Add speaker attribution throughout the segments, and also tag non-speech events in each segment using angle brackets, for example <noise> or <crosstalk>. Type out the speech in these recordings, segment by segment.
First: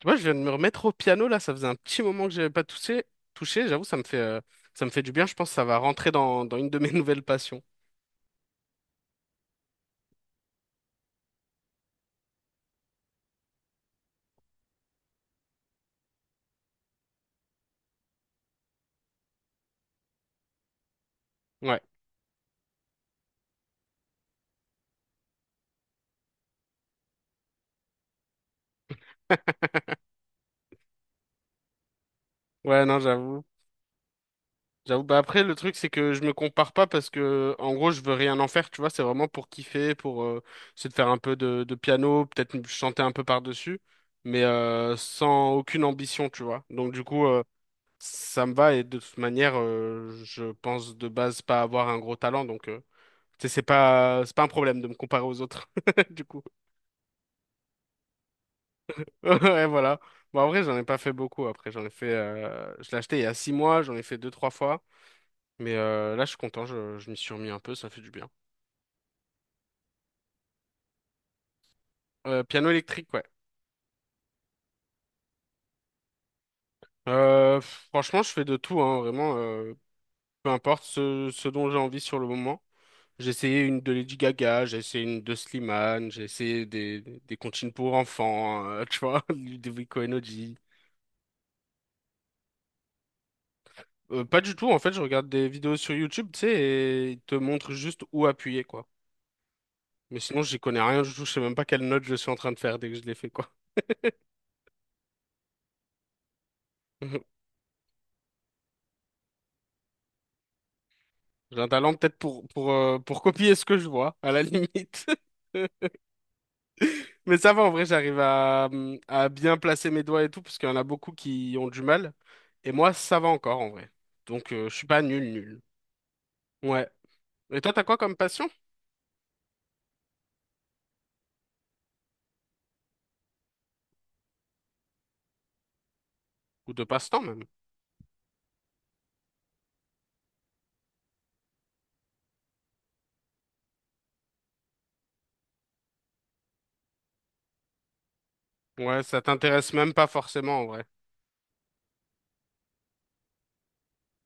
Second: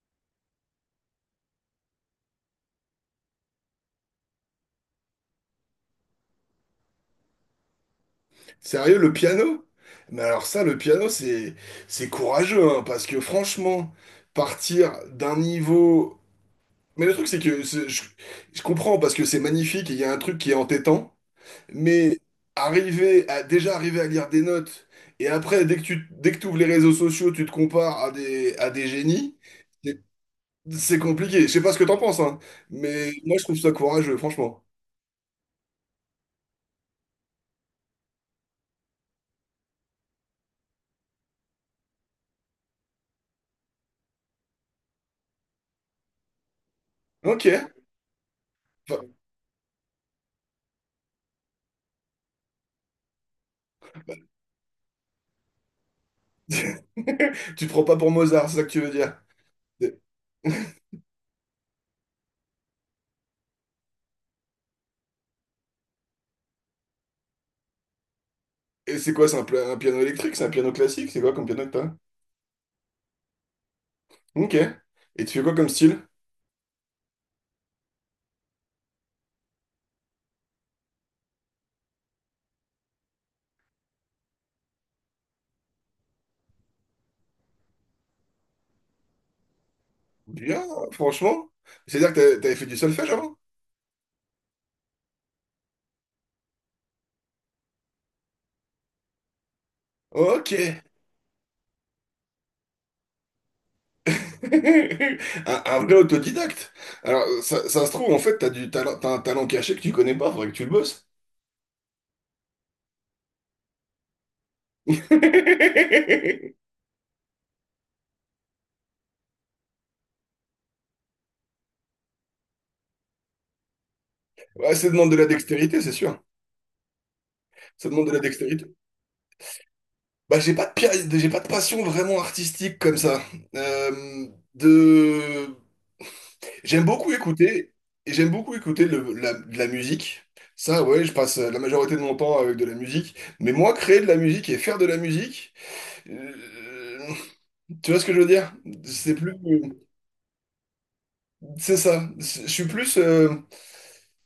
Speaker 1: Tu vois, je viens de me remettre au piano là, ça faisait un petit moment que j'avais pas touché, j'avoue, ça me fait du bien, je pense que ça va rentrer dans une de mes <laughs> nouvelles passions.
Speaker 2: Sérieux, le piano? Mais alors ça, le piano, c'est courageux, hein, parce que franchement, partir d'un niveau... Mais le truc, c'est que je comprends, parce que c'est magnifique, et il y a un truc qui est entêtant,
Speaker 1: Ouais.
Speaker 2: mais arriver à déjà arriver à lire des notes, et après, dès que tu ouvres les réseaux sociaux, tu te compares à des génies, c'est c'est compliqué. Je sais pas ce que t'en penses, hein,
Speaker 1: Ouais, non,
Speaker 2: mais moi, je
Speaker 1: j'avoue.
Speaker 2: trouve ça courageux, franchement.
Speaker 1: J'avoue. Bah après, le truc, c'est que je me compare pas parce que, en gros, je veux rien en faire, tu vois. C'est vraiment pour kiffer, pour essayer de faire un peu de piano, peut-être chanter un peu par-dessus, mais sans aucune ambition, tu vois. Donc, du coup,
Speaker 2: Ok.
Speaker 1: ça me va et de
Speaker 2: Enfin,
Speaker 1: toute manière, je pense de base pas avoir un gros talent, donc. Tu sais, c'est pas un problème de me comparer aux autres, <laughs> du coup. <laughs>
Speaker 2: <laughs> tu te prends pas pour Mozart, c'est ça que tu veux dire?
Speaker 1: Ouais, voilà. Bon, en vrai, j'en ai pas fait beaucoup. Après, j'en ai fait, je l'ai acheté il y a six mois, j'en ai fait deux, trois fois. Mais là, je suis content, je m'y suis remis un peu, ça fait du bien.
Speaker 2: Et c'est quoi, un piano électrique? C'est un piano classique? C'est quoi comme piano que t'as?
Speaker 1: Piano électrique, ouais.
Speaker 2: Ok. Et tu fais quoi comme style?
Speaker 1: Franchement, je fais de tout, hein, vraiment. Peu importe ce dont j'ai envie sur le moment. J'ai essayé une de Lady Gaga, j'ai essayé une de Slimane, j'ai essayé des comptines pour enfants, tu vois, <laughs> des Vico.
Speaker 2: Bien, franchement. C'est-à-dire que t'avais fait du solfège avant?
Speaker 1: Pas du tout, en fait, je regarde des vidéos sur YouTube, tu sais, et ils te montrent juste où appuyer, quoi. Mais sinon,
Speaker 2: Ok.
Speaker 1: j'y connais rien du tout, je sais même pas quelle note je suis en train de faire dès que je l'ai fait, quoi.
Speaker 2: <laughs> Un vrai autodidacte. Alors,
Speaker 1: <laughs>
Speaker 2: ça se trouve, en fait, t'as du talent, t'as un talent caché que tu connais pas, faudrait que tu le bosses.
Speaker 1: J'ai un talent peut-être pour copier ce que je vois, à la limite. <laughs>
Speaker 2: <laughs>
Speaker 1: Mais ça va, en vrai, j'arrive à bien placer mes doigts et tout, parce qu'il y en a beaucoup qui ont du mal. Et moi, ça va encore, en vrai. Donc, je
Speaker 2: Ouais,
Speaker 1: suis
Speaker 2: ça
Speaker 1: pas
Speaker 2: demande de la
Speaker 1: nul, nul.
Speaker 2: dextérité, c'est sûr.
Speaker 1: Ouais. Et toi, t'as
Speaker 2: Ça
Speaker 1: quoi
Speaker 2: demande de
Speaker 1: comme
Speaker 2: la
Speaker 1: passion?
Speaker 2: dextérité. Bah, j'ai pas de passion vraiment artistique comme ça. Euh, de...
Speaker 1: Ou de
Speaker 2: J'aime beaucoup
Speaker 1: passe-temps, même?
Speaker 2: écouter, et j'aime beaucoup écouter de la musique. Ça, ouais, je passe la majorité de mon temps avec de la musique. Mais moi, créer de la musique et faire de la musique, euh, tu vois ce que je veux dire?
Speaker 1: Ouais,
Speaker 2: C'est
Speaker 1: ça
Speaker 2: plus,
Speaker 1: t'intéresse même pas forcément, en vrai.
Speaker 2: c'est ça. Je suis plus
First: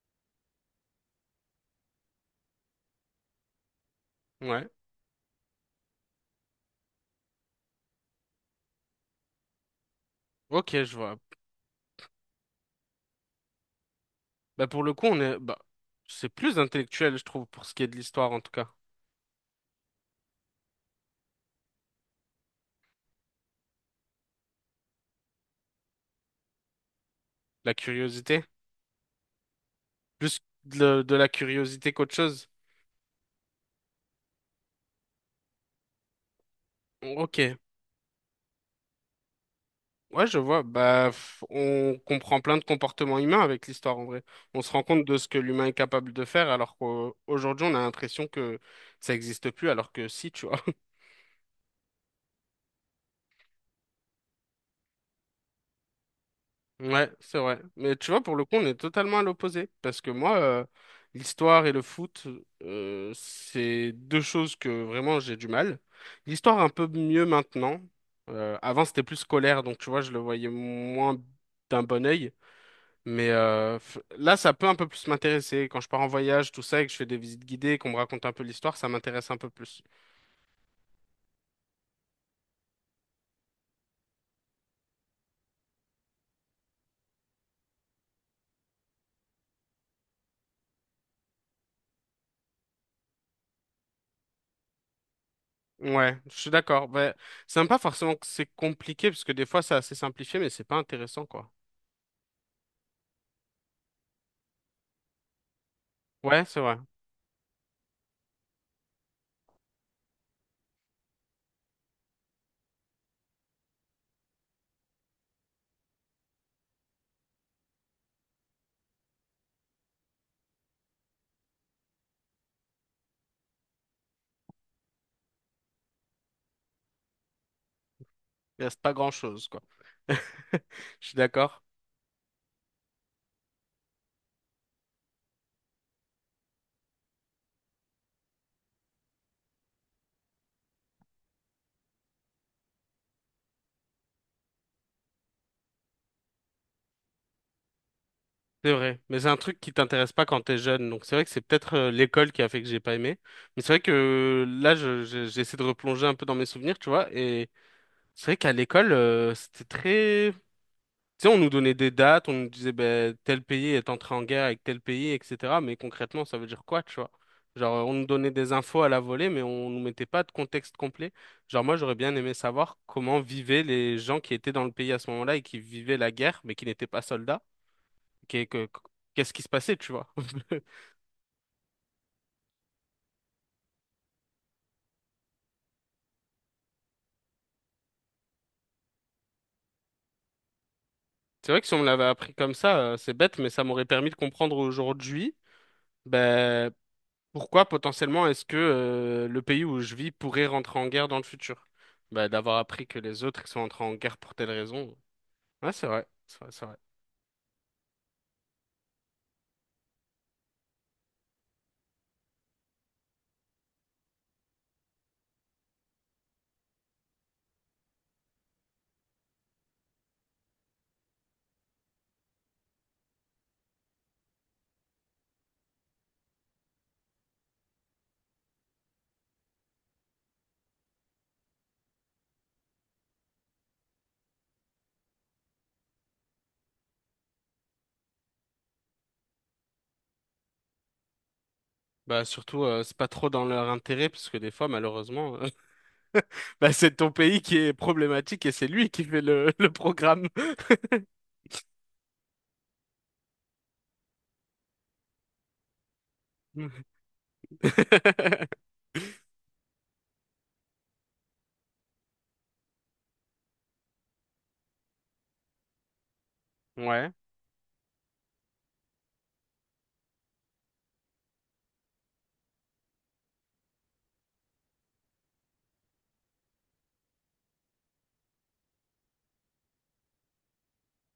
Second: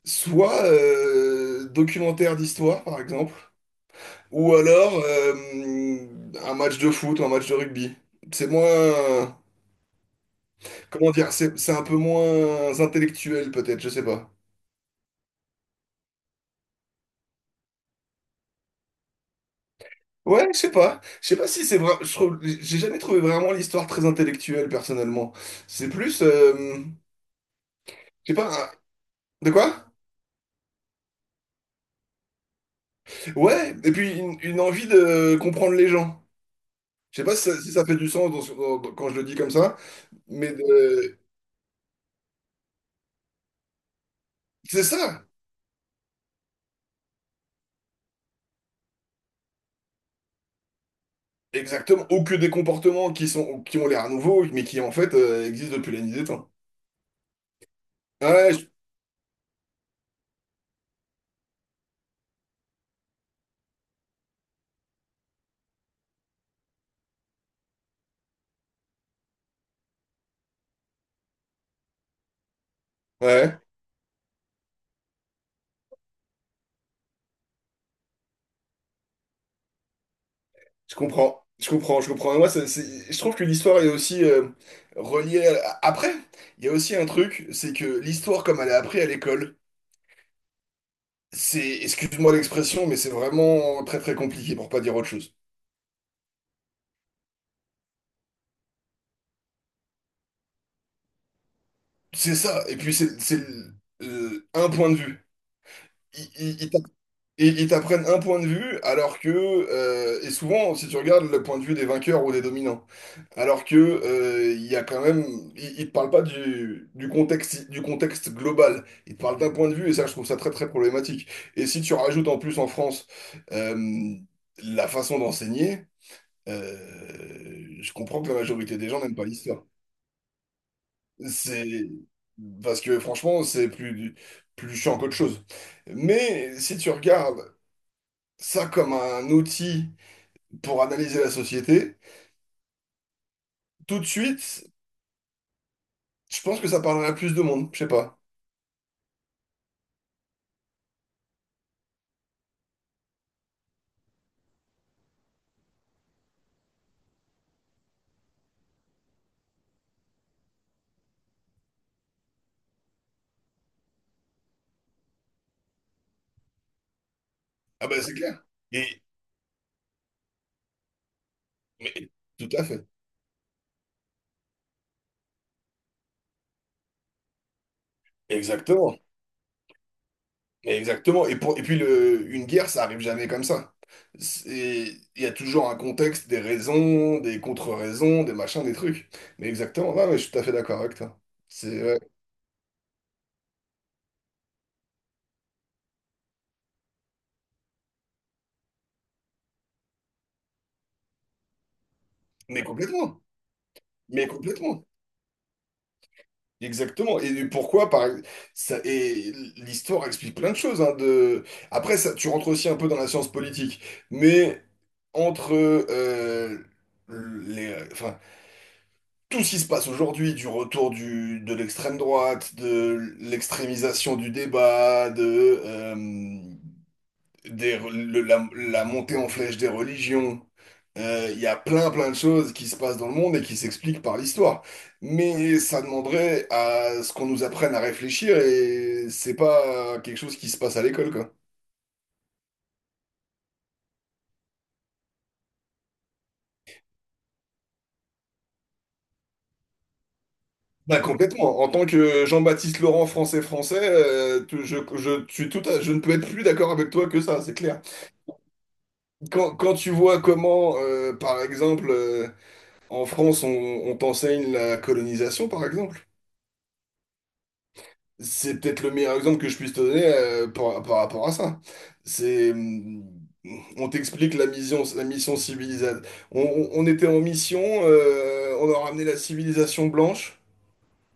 Speaker 2: soit documentaire d'histoire, par exemple, ou
Speaker 1: Ouais.
Speaker 2: alors un match de foot ou un match de rugby. C'est moins,
Speaker 1: Ok, je
Speaker 2: comment
Speaker 1: vois.
Speaker 2: dire, c'est un peu moins intellectuel, peut-être, je sais pas.
Speaker 1: Bah pour le coup, on est bah c'est plus intellectuel, je trouve, pour ce qui est de l'histoire en tout cas.
Speaker 2: Ouais, je sais pas. Je sais pas si c'est vrai. Je trouve, j'ai jamais trouvé vraiment l'histoire très intellectuelle, personnellement. C'est plus,
Speaker 1: La
Speaker 2: je sais
Speaker 1: curiosité,
Speaker 2: pas, de quoi?
Speaker 1: plus de la curiosité qu'autre chose.
Speaker 2: Ouais, et puis une envie de comprendre les gens. Je sais pas si
Speaker 1: Ok,
Speaker 2: ça, si ça fait du sens dans ce- dans- dans- quand je le dis comme ça,
Speaker 1: ouais, je
Speaker 2: mais
Speaker 1: vois. On comprend plein de comportements humains avec l'histoire en vrai. On se rend
Speaker 2: c'est
Speaker 1: compte de
Speaker 2: ça,
Speaker 1: ce que l'humain est capable de faire, alors qu'aujourd'hui on a l'impression que ça n'existe plus, alors que si, tu vois.
Speaker 2: exactement. Ou que des comportements qui sont, qui ont l'air nouveaux, mais qui en fait existent depuis la nuit des temps.
Speaker 1: Ouais, c'est vrai. Mais tu vois, pour le
Speaker 2: Ouais,
Speaker 1: coup, on
Speaker 2: je-
Speaker 1: est totalement à l'opposé. Parce que moi, l'histoire et le foot, c'est deux choses que vraiment j'ai du mal. L'histoire un peu mieux maintenant. Avant, c'était plus scolaire, donc tu vois, je le voyais moins d'un bon œil. Mais
Speaker 2: ouais.
Speaker 1: là, ça peut un peu plus m'intéresser. Quand je pars en voyage, tout ça, et que je fais des visites guidées, qu'on me raconte un peu l'histoire, ça m'intéresse un peu plus.
Speaker 2: Je comprends, je comprends, je comprends. Et moi, je trouve que l'histoire est aussi reliée à- Après, il y a aussi un truc, c'est que l'histoire, comme elle est apprise à l'école, c'est, excuse-moi l'expression, mais c'est vraiment très très compliqué pour pas dire autre chose.
Speaker 1: Ouais, je suis d'accord. Ouais, c'est même pas forcément que c'est compliqué, parce que des fois, c'est assez simplifié, mais c'est pas intéressant, quoi.
Speaker 2: C'est ça, et puis un point de vue.
Speaker 1: Ouais, c'est vrai.
Speaker 2: Et ils t'apprennent un point de vue, alors que, et souvent, si tu regardes le point de vue des vainqueurs ou des dominants, alors que, il y a quand même, ils te parlent pas du, du contexte global. Ils te parlent d'un point de vue, et ça, je trouve ça très, très problématique. Et si tu rajoutes en plus en France, euh, la façon d'enseigner, je comprends que la
Speaker 1: Il
Speaker 2: majorité
Speaker 1: reste
Speaker 2: des
Speaker 1: pas
Speaker 2: gens n'aiment pas
Speaker 1: grand-chose, quoi.
Speaker 2: l'histoire.
Speaker 1: <laughs> Je suis d'accord.
Speaker 2: C'est, parce que franchement, c'est plus, plus chiant qu'autre chose. Mais si tu regardes ça comme un outil pour analyser la société, tout de suite, je pense que ça parlerait à plus de monde. Je sais pas.
Speaker 1: C'est vrai. Mais c'est un truc qui t'intéresse pas quand t'es jeune. Donc c'est vrai que c'est peut-être l'école qui a fait que j'ai pas aimé. Mais c'est vrai que là, j'essaie de replonger un peu dans mes souvenirs, tu vois. Et c'est vrai qu'à l'école, c'était très... Tu sais, on nous donnait des dates, on nous disait ben, tel pays est entré en guerre avec tel pays, etc. Mais concrètement, ça veut dire quoi, tu vois? Genre,
Speaker 2: Ah
Speaker 1: on
Speaker 2: ben
Speaker 1: nous
Speaker 2: c'est
Speaker 1: donnait
Speaker 2: clair.
Speaker 1: des infos à la
Speaker 2: Et
Speaker 1: volée, mais on nous mettait pas de contexte complet. Genre, moi,
Speaker 2: mais,
Speaker 1: j'aurais bien aimé
Speaker 2: tout à
Speaker 1: savoir
Speaker 2: fait.
Speaker 1: comment vivaient les gens qui étaient dans le pays à ce moment-là et qui vivaient la guerre, mais qui n'étaient pas soldats. Qu'est- que-
Speaker 2: Exactement.
Speaker 1: Qu'est-ce qui se passait, tu vois? <laughs>
Speaker 2: Mais exactement. Et pour, et puis le, une guerre, ça arrive jamais comme ça. C'est- Il y a toujours un contexte, des raisons, des contre-raisons, des machins, des trucs. Mais exactement. Ouais, ouais, je suis tout à fait d'accord avec toi.
Speaker 1: C'est vrai que si on
Speaker 2: C'est
Speaker 1: me
Speaker 2: ouais.
Speaker 1: l'avait appris comme ça, c'est bête, mais ça m'aurait permis de comprendre aujourd'hui. Ben, pourquoi potentiellement est-ce que le pays où je vis pourrait rentrer en guerre dans le futur? Bah, d'avoir
Speaker 2: Mais
Speaker 1: appris que
Speaker 2: complètement.
Speaker 1: les autres ils sont entrés en guerre
Speaker 2: Mais
Speaker 1: pour telle
Speaker 2: complètement.
Speaker 1: raison. Ouais, c'est vrai, c'est vrai, c'est vrai.
Speaker 2: Exactement. Et pourquoi, et l'histoire explique plein de choses, hein, de... Après, ça, tu rentres aussi un peu dans la science politique, mais entre enfin, tout ce qui se passe aujourd'hui, du retour du, de l'extrême droite, de l'extrémisation du débat, de, des re- le- la montée en flèche des religions. Il y a plein plein de choses qui se passent dans le monde et qui s'expliquent par l'histoire. Mais ça demanderait à ce qu'on nous apprenne à réfléchir et c'est pas quelque chose qui se passe à l'école, quoi.
Speaker 1: Bah, surtout, c'est pas trop dans leur intérêt, parce que des fois, malheureusement, <laughs> bah, c'est ton pays qui est problématique et c'est lui qui fait le programme.
Speaker 2: Bah complètement. En tant que Jean-Baptiste Laurent français français, je suis je ne peux être plus d'accord avec toi que ça, c'est clair.
Speaker 1: <laughs>
Speaker 2: Quand, quand tu vois comment, par exemple, en France, on t'enseigne la colonisation, par exemple.
Speaker 1: Ouais,
Speaker 2: C'est peut-être le meilleur exemple que je puisse te donner par, par rapport à ça. C'est, on t'explique la mission civilisation. On était en mission, on a ramené la civilisation blanche.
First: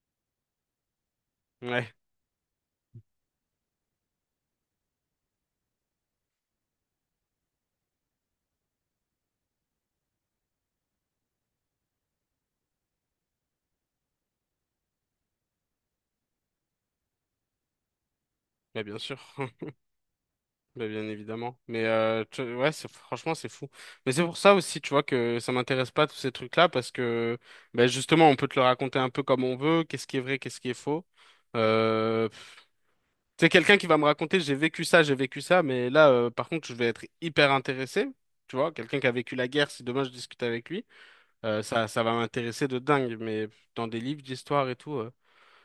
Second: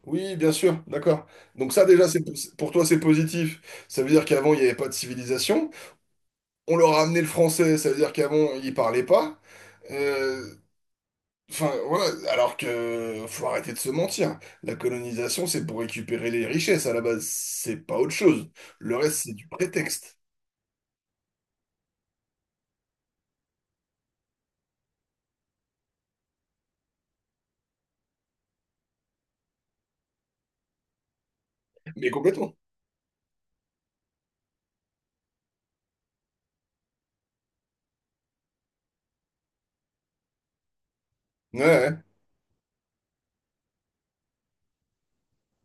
Speaker 2: Oui, bien sûr, d'accord. Donc ça
Speaker 1: ouais,
Speaker 2: déjà, c'est, pour toi, c'est positif. Ça veut dire qu'avant, il n'y avait pas de civilisation. On leur a ramené le français, ça veut dire qu'avant, ils parlaient pas. Euh, Enfin, voilà, alors que faut arrêter de se mentir. La colonisation, c'est pour récupérer les richesses à la base, c'est pas autre chose.
Speaker 1: bah,
Speaker 2: Le
Speaker 1: bien sûr.
Speaker 2: reste, c'est du
Speaker 1: <laughs>
Speaker 2: prétexte.
Speaker 1: Bah, bien évidemment. Mais ouais, c'est, franchement, c'est fou. Mais c'est pour ça aussi, tu vois, que ça m'intéresse pas tous ces trucs-là, parce que bah, justement, on peut te le raconter un peu comme on veut, qu'est-ce qui est vrai, qu'est-ce qui est faux.
Speaker 2: Mais
Speaker 1: Euh,
Speaker 2: complètement.
Speaker 1: pff, quelqu'un qui va me raconter, j'ai vécu ça, mais là, par contre, je vais être hyper intéressé. Tu vois, quelqu'un qui a vécu la guerre, si demain je discute avec lui,
Speaker 2: Ouais,
Speaker 1: ça,
Speaker 2: ouais,
Speaker 1: ça va m'intéresser de dingue. Mais dans des livres d'histoire et tout.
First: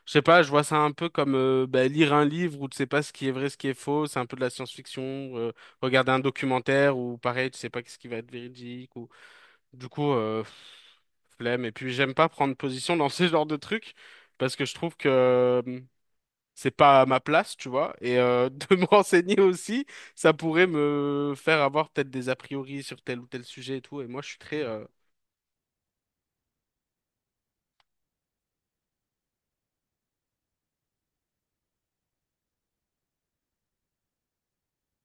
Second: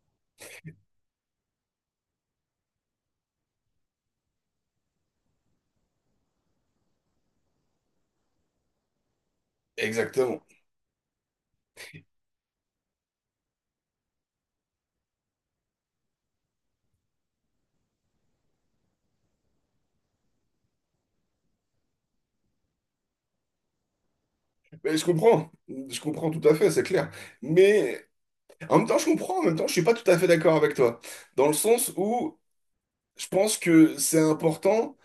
Speaker 1: Je sais pas, je vois ça un peu comme bah, lire un livre où tu sais pas ce qui est vrai, ce qui est faux, c'est un peu de la science-fiction, euh, regarder un documentaire où pareil, tu sais pas ce qui va être véridique ou du coup
Speaker 2: exactement.
Speaker 1: euh, flemme et puis j'aime pas prendre position dans <laughs> ce genre de trucs parce que je trouve que c'est pas à ma place, tu vois, et <laughs> de me renseigner aussi, ça pourrait me faire avoir peut-être des a priori sur tel ou tel sujet et tout et moi je suis très
Speaker 2: Mais je comprends tout à fait, c'est clair. Mais en même temps, je comprends, en même temps, je suis pas tout à fait d'accord avec toi. Dans le sens où je pense que c'est important.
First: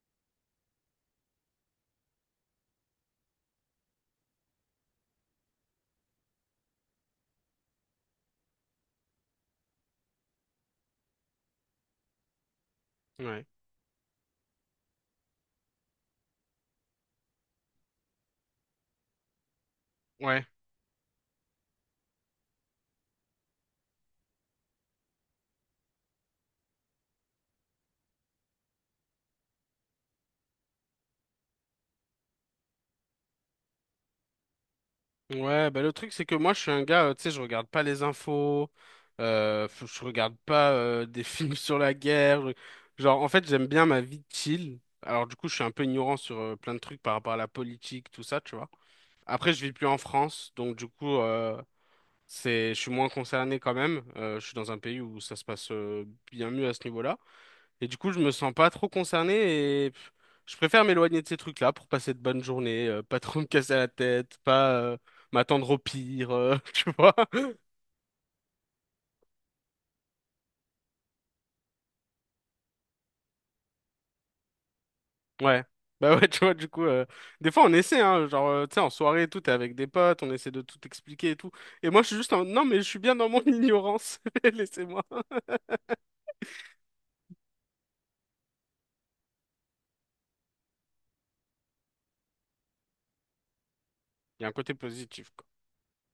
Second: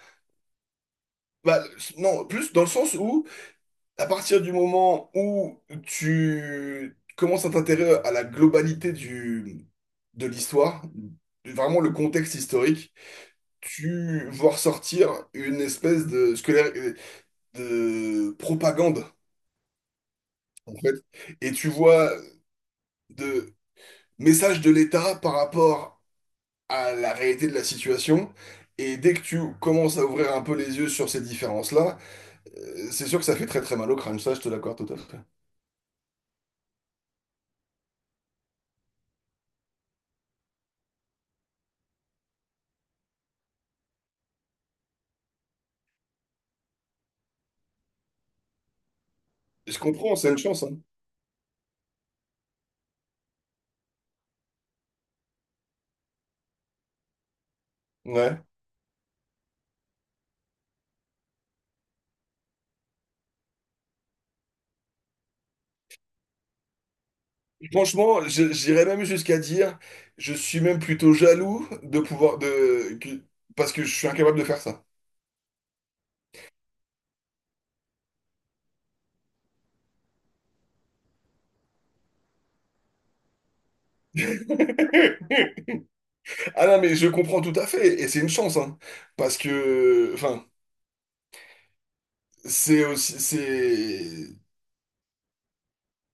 Speaker 2: Bah, non, plus dans le sens où à partir du moment où tu commences à t'intéresser à la globalité du, de l'histoire, vraiment le contexte historique,
Speaker 1: ouais.
Speaker 2: tu vois ressortir une espèce de, scolaire, de propagande,
Speaker 1: Ouais.
Speaker 2: en fait. Et tu vois de messages de l'État par rapport à la réalité de la situation. Et dès que tu commences à ouvrir un peu les yeux sur ces différences-là, c'est sûr que ça fait très très mal au crâne. Ça, je te l'accorde tout à fait.
Speaker 1: Ouais, bah le truc c'est que moi je suis un gars, tu sais, je regarde pas les infos, je regarde pas des <laughs> films sur la guerre. Genre en fait j'aime bien ma vie chill. Alors du coup je suis un peu ignorant sur plein de trucs par rapport à la politique, tout ça, tu vois. Après je vis
Speaker 2: Je
Speaker 1: plus en
Speaker 2: comprends, c'est une
Speaker 1: France,
Speaker 2: chance,
Speaker 1: donc
Speaker 2: hein.
Speaker 1: du coup c'est, je suis moins concerné quand même. Je suis dans un pays où ça se passe bien mieux à ce niveau-là. Et du coup, je me
Speaker 2: Ouais.
Speaker 1: sens pas trop concerné et je préfère m'éloigner de ces trucs-là pour passer de bonnes journées, pas trop <laughs> me casser la tête, pas m'attendre au pire, <laughs> tu vois.
Speaker 2: Franchement, j'irais même jusqu'à dire, je suis même plutôt jaloux de pouvoir de que- parce que je suis incapable de faire ça.
Speaker 1: Ouais. Bah ouais, tu vois, du coup, des fois on essaie, hein, genre, tu sais, en soirée et tout, t'es avec des potes, on essaie de tout expliquer et tout. Et moi, je suis juste en, non, mais je suis bien dans mon <laughs> ignorance, <laughs> laissez-moi.
Speaker 2: <laughs> Ah non, mais je comprends tout à fait et c'est une chance, hein, parce que enfin c'est aussi c'est
Speaker 1: Il y a un côté positif, quoi.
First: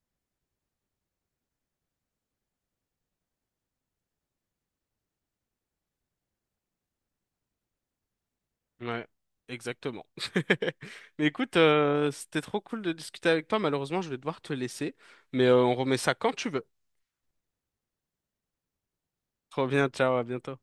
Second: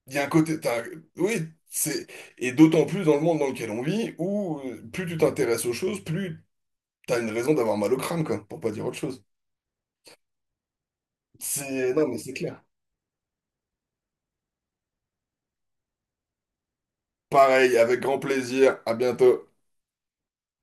Speaker 2: il y a un côté t'as- oui c'est et d'autant plus dans le monde dans lequel on vit où plus tu t'intéresses aux choses, plus t'as une raison d'avoir mal au crâne quoi, pour pas dire autre
Speaker 1: Ouais,
Speaker 2: chose.
Speaker 1: exactement. <laughs> Mais écoute,
Speaker 2: C'est non mais c'est
Speaker 1: c'était trop
Speaker 2: clair.
Speaker 1: cool de discuter avec toi. Malheureusement, je vais devoir te laisser, mais on remet ça quand tu veux.
Speaker 2: Pareil, avec grand plaisir. À bientôt.
Speaker 1: Trop bien, ciao, à bientôt.